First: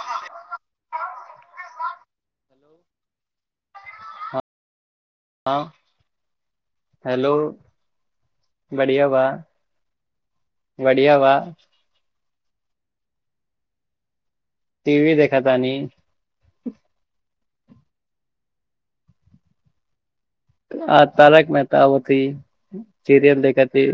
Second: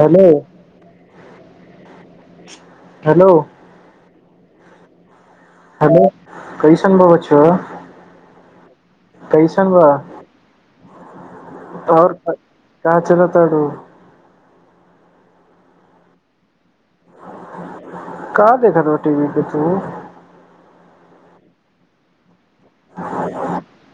hello hello हँ hello कैइशन बाब हेलो छ बा बढ़िया बा कैइशन बढ़िया बा आओर का चलतड़ टीवी देखख तानी का देखत रह टीवी पे तु आ तारक मेहता ओथि सीरियल देखथि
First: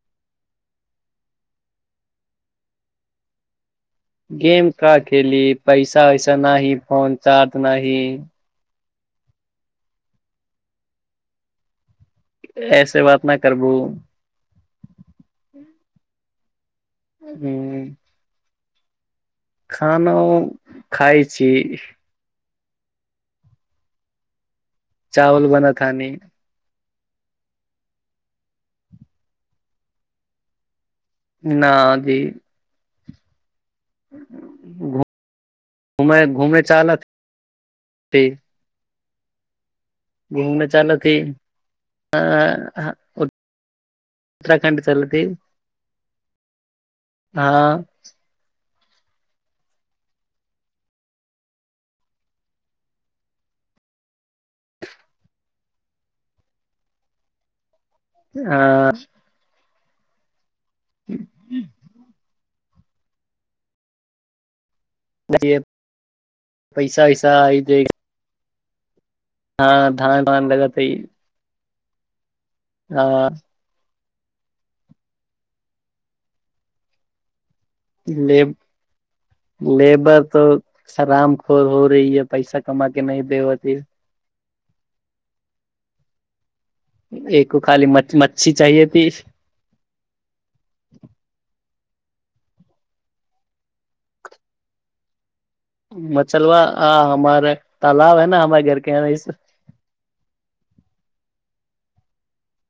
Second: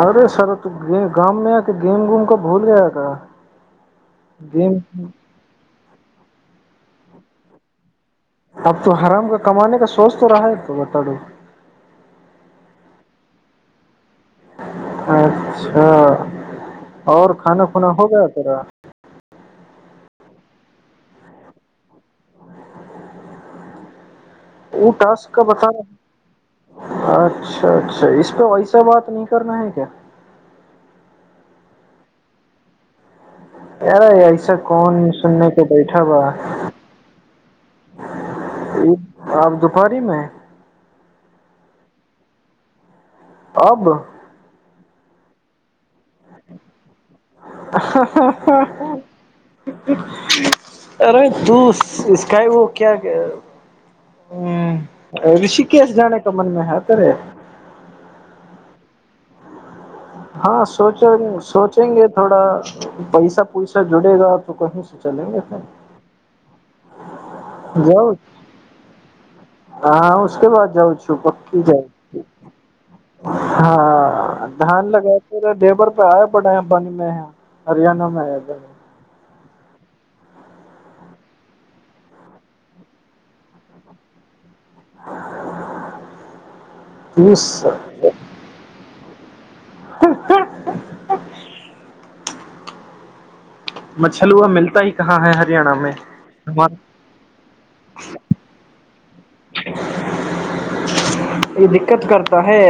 अरे सर त गाममेके गेम गूम क भूल गय का गेम का खेलेली पैसा वैसा नहि फोन चार्ज नहि अब तो हराम का कमाने का सोच तो रहा ह तो बता दू ऐसे बात न करबू अच्छा और खाना खुना हो गया तोरा खानो खाइ छी उ टास्क का चावल बनत हानी बताना अच्छा अच्छा इसपे वैसा बात न करना है क्या न जी यारे ऐसा कोन सुनने पे बैठा बा घूमे घूमे चालत आब त घुम मे चालत [inaudible] आब कटा चलत [inaudible] अरे तू इसको क ऋषिकेश जाने क मनमे ह तरे आ हँ सोचो न सोचेंगे थोड़ा पैसा पुइसा जुड़ेगा तो कही चलेंगे फन पैसा इस पैसा इ देख ह उसके बाद है जाउ छौ पक्की जाउ [inaudible] हँ धान लगाे लेबर पे आय पड़े हैं पानी मे यहाँ हरियाणामे आ लेब लेबर तो हरामखोर हो रही है पैसा कमा के नहि दे होती [inaudible] तीस एको खाली मच मच्छी चाहिए ती मछलुह मिलता ही कहाँ है हर मचलबा ह हमार तालाब है न हमारे घरके य इस उ दिक्कत करता है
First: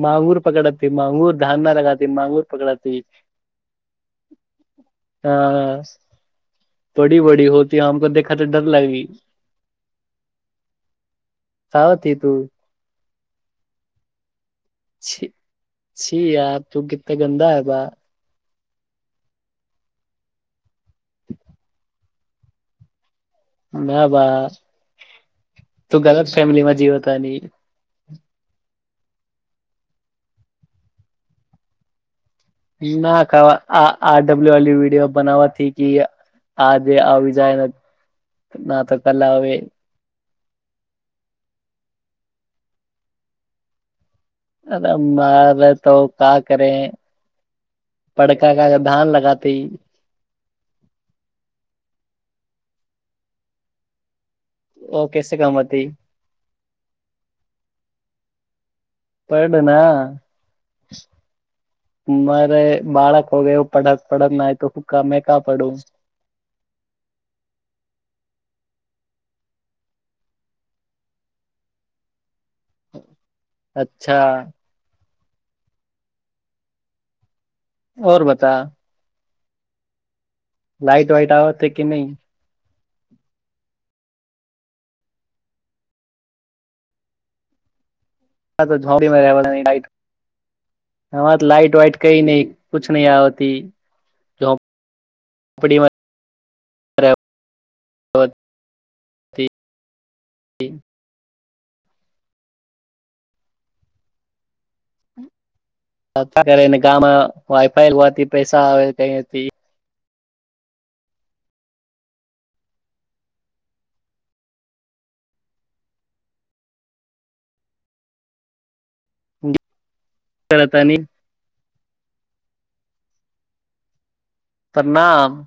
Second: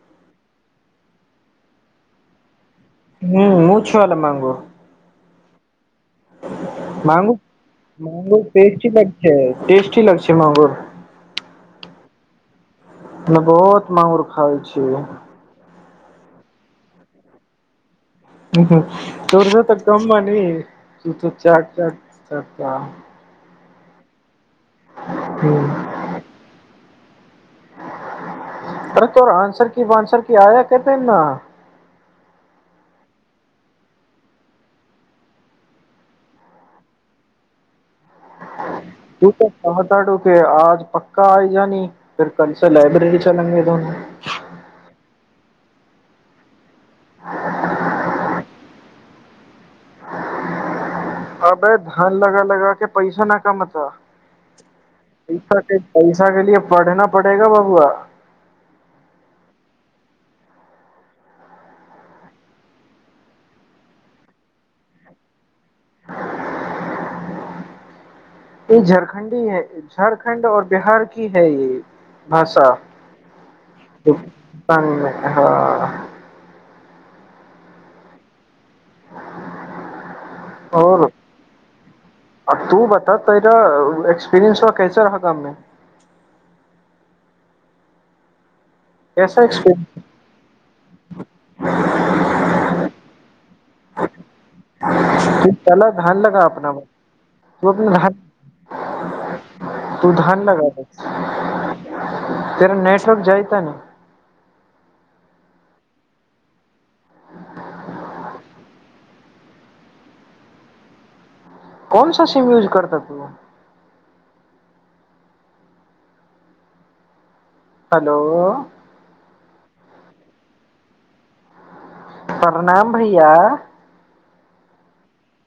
मांगुर पकड़त मांगुर धान नहि लगात मांगुर पकड़त ह्म मूछवाला मांगुर ह मंग देखा मांगुर तो डर टेस्टी लगी लग छै टेस्टी लग छै मांगुर सावत ही तू बहुत मांगुर खाइ छी जे छी यार तू कितना गन्दा है बा तोरस तऽ कमबानि त त च च च बाह बाह तू गलत फैमली मे जीव तानि अरे तोर आन्सर की बानसर की आया कतै न न ख आ आर डब्ल्यू वी विडओ बनाब की आ जे आ जाइ तू तऽ कहतारु ते आज पक्का आइ यानी फेर कल से लाइब्रेरी चलेंगे दोनो अरर मारे तो का करे पड़का का जब धान लगाता ति अबे धान लगा लगा के पैसा न कमाता पैसा के पैसा के लि पढ़ना पड़ेगा बबुआ मरै बालक हो गय ओ पढ़क पढ़क नहि तऽ हुका मै का पढ़ू ई झारखंडी है झारखंड और बिहार की है ये भाषा हँ आओर बता आओर लाइट वाइट आबतै कि नहि त अ तेरा एक्सपीरियन्स वा कैसा रहा काममे ह झी ल कैसा एक्सपीरियंस हऽ लाइट वाइट कही न इ कुछ न इ आव इ त ह इ तल अ धान ल अपना ब तू अपना भाई तू धान लगाबअ तेरा नेटवर्क जाइ त ने कर गाममे वाइफाय होयत ह इ पैसा आ कथि कौन सा सिम यूज करता तू हेलो कर तानी प्रणाम भैया प्रणाम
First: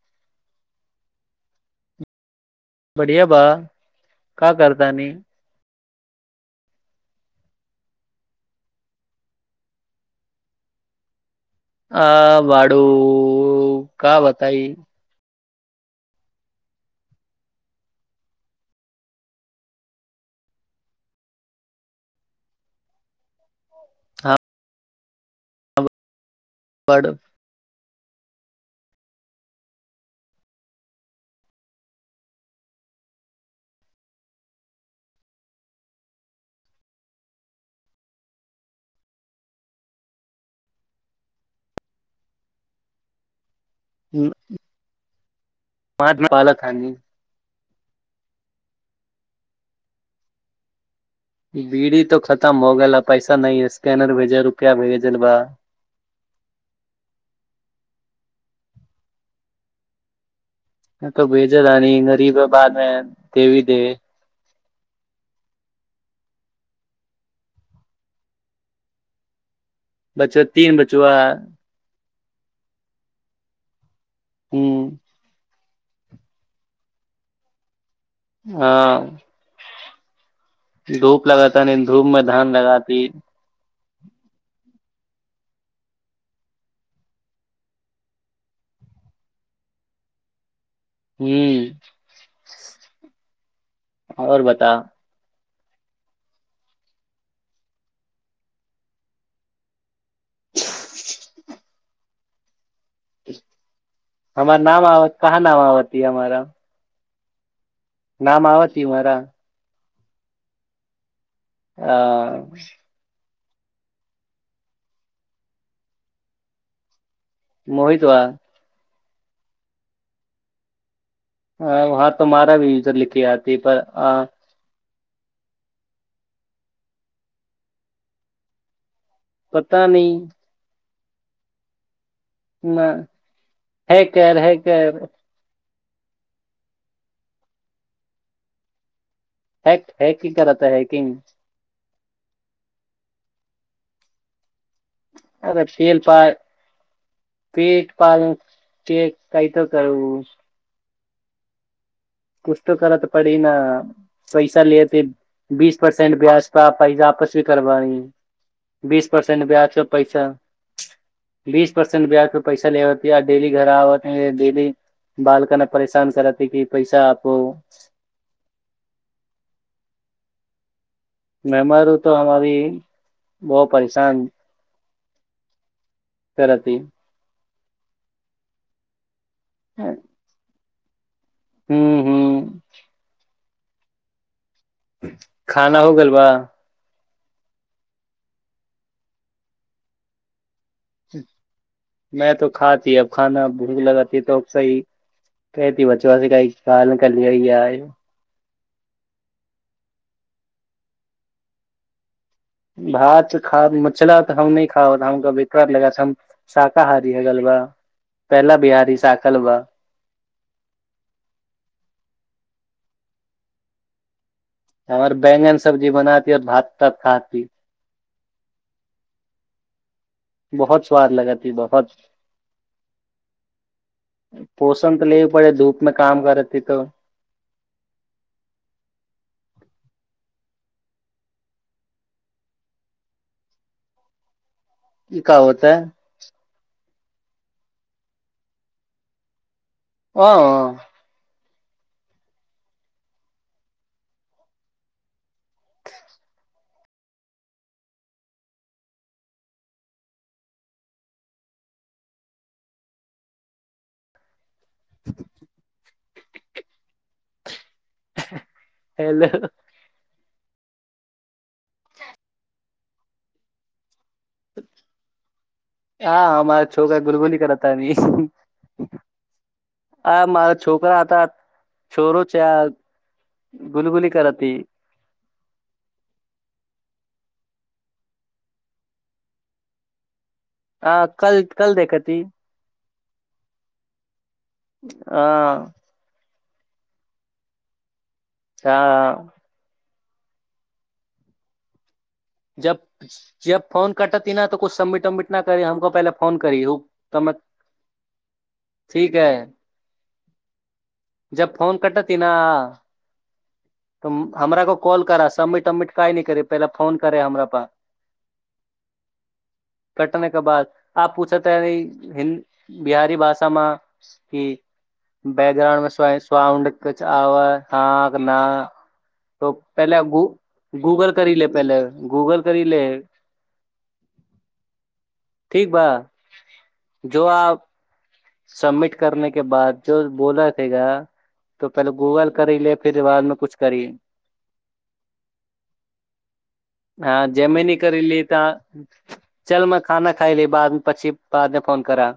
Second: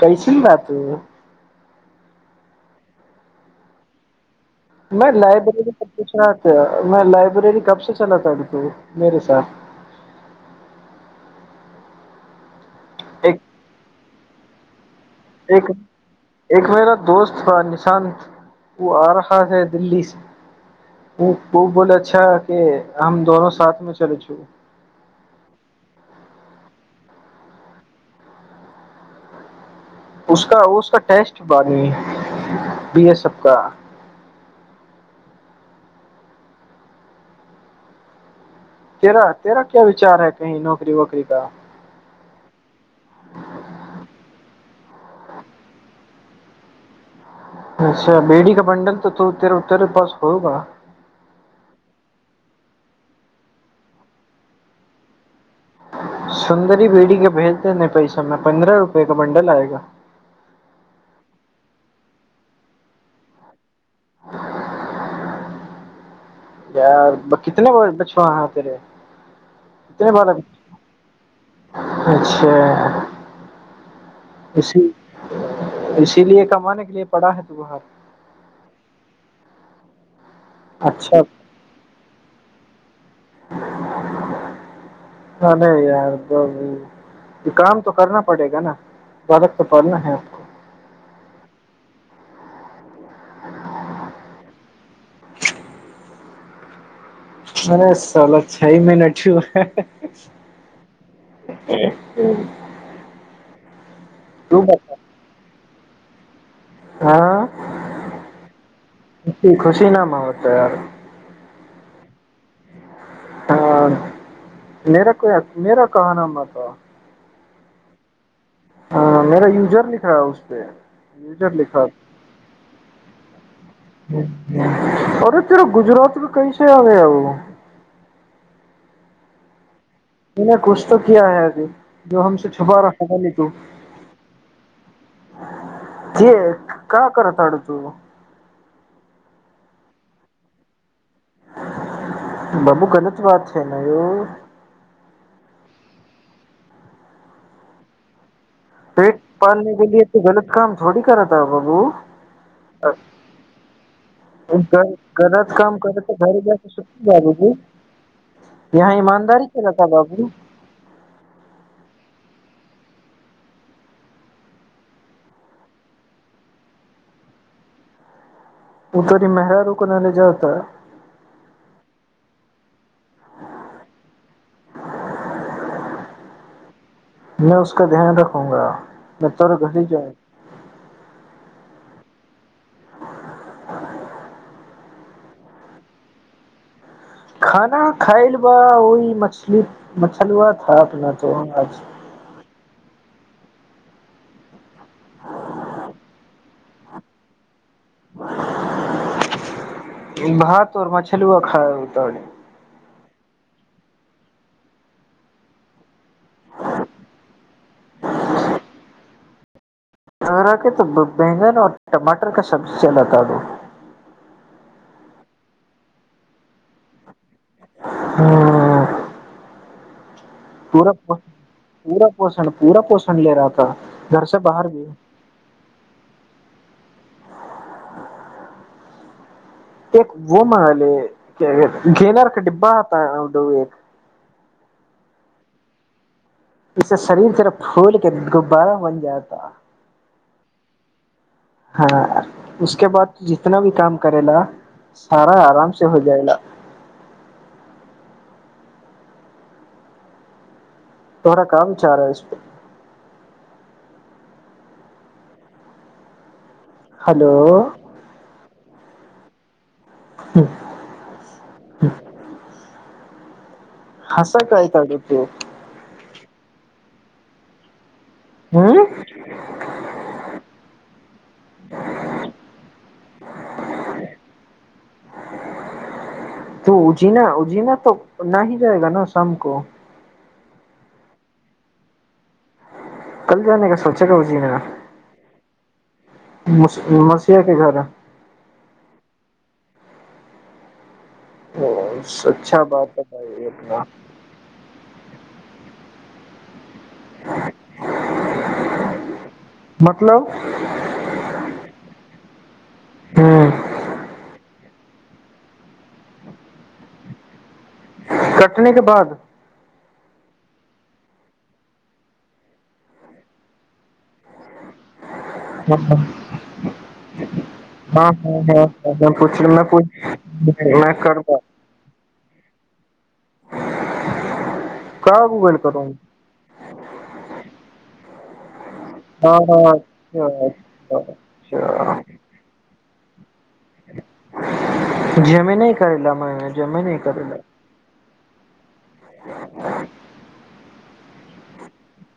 कैइसन बा तू बढ़िया बा का करतानि पुछ रहे मैं लाइब्रेरी कब से चलाता तू मेेरे साथ आ ब एक का बताई एक एक मेरा दोस्तथा निशान्त ओ आ रहा है दिल्ली से ओ ओ बोल अच्छा के हम दोनो साथ मे चलै छु बड उसका उसका टेस्ट बा दी बी एस एफ का तेरा तेरा क्या विचार है कही नौकरी वौकरी का ह्म ब पाल ही अच्छा बेड़ी का बं्डल तऽ तो उतर उतर पास होगा बीड़ी तो खतम हो गेल पैसा न ह स्कैनर भेजे रुपआ भेजल बा सुन्दरी बीड़ी के भेज देे ने पैसामे पन्द्रह रुपए का बंडल आएगा नहि त भेज रहान गरीब बादमे दे भी दे [inaudible] यार कितने बछुआ हैं तेरे कितने बार बच्चआ तीन बचुआ अच्छा ह खुशी इसीलिए कमााने के लए पड़ा ह तू बर हँ अच्छा धूप लगतानि धूप म धान लगाती अ नहि यार काम तऽ करना पड़ेगा न गलत तऽ पड़ना हैको ह्म आओर बता [inaudible] मने सोल छ महिनेट छ हमर नाम बता आबत कहाँ नाम आबत ती हमार नाम हँ नाम आबति हमारा हम होतै आ [unintelligible] आ ह मेरा कोइ मेरा कह नाम तऽ मोहित वा ह मेरा यूजर लखल ह उसपे ह हह तऽ मरा भी यूजर लिखी आती पर अ अरे तेरा गुजरात मे कैसे आ गया हो पत ता नहि तूने कुछ तो कीया है अभी जो हमसे म छुपा रहा था नहीं तू हे कर हे कर की क करअ तारु तू है हैकिंग करत ता हैकिंग बाबू गलत बात छै न यो अरे पेल पाल पेट पालन के पेट कैतो पालने के लि तू करू गलत काम थोड़ी कर ता बाबू कुछ तो करऽ त पड़ी न पैसा ले ग- ते गलत बीस काम करे तो परसेंट घर ब्याज जाके प सुखी पैसा जा वपस भी बाबू करबी यहाँ बीस परसेंट ईमानदारी के ब्याज रखा प बाबू पैसा बीस परसेंट ब्याज पर पैसा ले होती है आ डेली घर आत ह डेली बालकन परेशान करती कि पैसा आपको ओतरी मेहररू कोना ले जाउ तँ मेहरारु तऽ हमर बहु परेशान करती में उसका ध्यान रखूगा नहि तोर घरी जाइ हू हू खाना हो गइल बा खाना खायल बा ओहि मछली मछलुआ खा पीना चाहन अज खातीै अब खाना भूक लगातीै त सही कती बज क साल कली होइ य [unintelligible] भात ओर मछलुआ खा उत भात खा मछला तऽ हम नै खा लगा हम शाकाहारी ह गलबा पहला बिहारारी शाकलवा तोरा के तऽ बैगन आऔ टमाटर क सबब्जी ज लता दू हमर बैंगन सब्जी बनाती और भात तात खातती हँ बहुत स्वाद लगा ती बहुत पूरा पोषण पूरा पोषण ले रहा था घर से बाहर भी पोषण तऽ ले पड़े धूप मे काम करेती त एक वो महले गेनारके डिब्बा आता हो एक ई क होतै जसे शरीर तरफ फूल के गुब्बारा बन जाता ह हँ उसके बाद जितना भी काम करे ला सारा आराम से हो जाएगा थोड़ा कामच रहाै इसप [unintelligible] हेलो हलो [unintelligible] हसएत ऐत दुगो हँ हमरा छौका गुलगुली करततानि हम्म आ मरा छोकरा छोर छै आ गुलगुली करत ह इ तू उ जीना उ जीना तऽ न ही जायगा न शाम को आ कल कल देखै ती कल जाने का सोचेगा ओ जीना ह मौस मौसीहा के घर ह ह ओ अच्छा बात ह अपना उ सबिटिट वबमिट ना करि हमको पहिने फोन करी रूक त मत ठीक है मतलब जब फोन कट त तिना हूँ त हमरा को कॉल करा सबमिट वबमिट कइ न करे पहिले फोन करे हमरा पास कटने के बाद कटने के बाद आ पूछ त ह इ हिन्द बिहारी भाषामे की हाँ बैकग्राउंड में हाँ स्वे साउंड कुछ आव अ हा कि ना पछि तो पहिले प गू नय गूगल करी करबो ले पहिले गूगल करि ले का गूगल ठीक बा करूंगा जो आप सबमिट करने हँ के बाद जो बोला छैेगा अच्छा तो पहिले अच्छा गूगल करी ले फेर बादमे कुछ करी जेमे न करै ल मने जमे नहि करै हँ ल जेमे न करी ली तऽ चल मैं खाना खाइ ली बाद पछ्छि बाद मे फोन करा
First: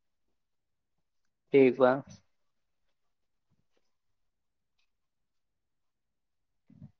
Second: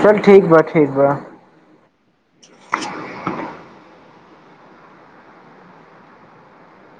चल ठीक बा ठीक बा ठीक बा [inaudible]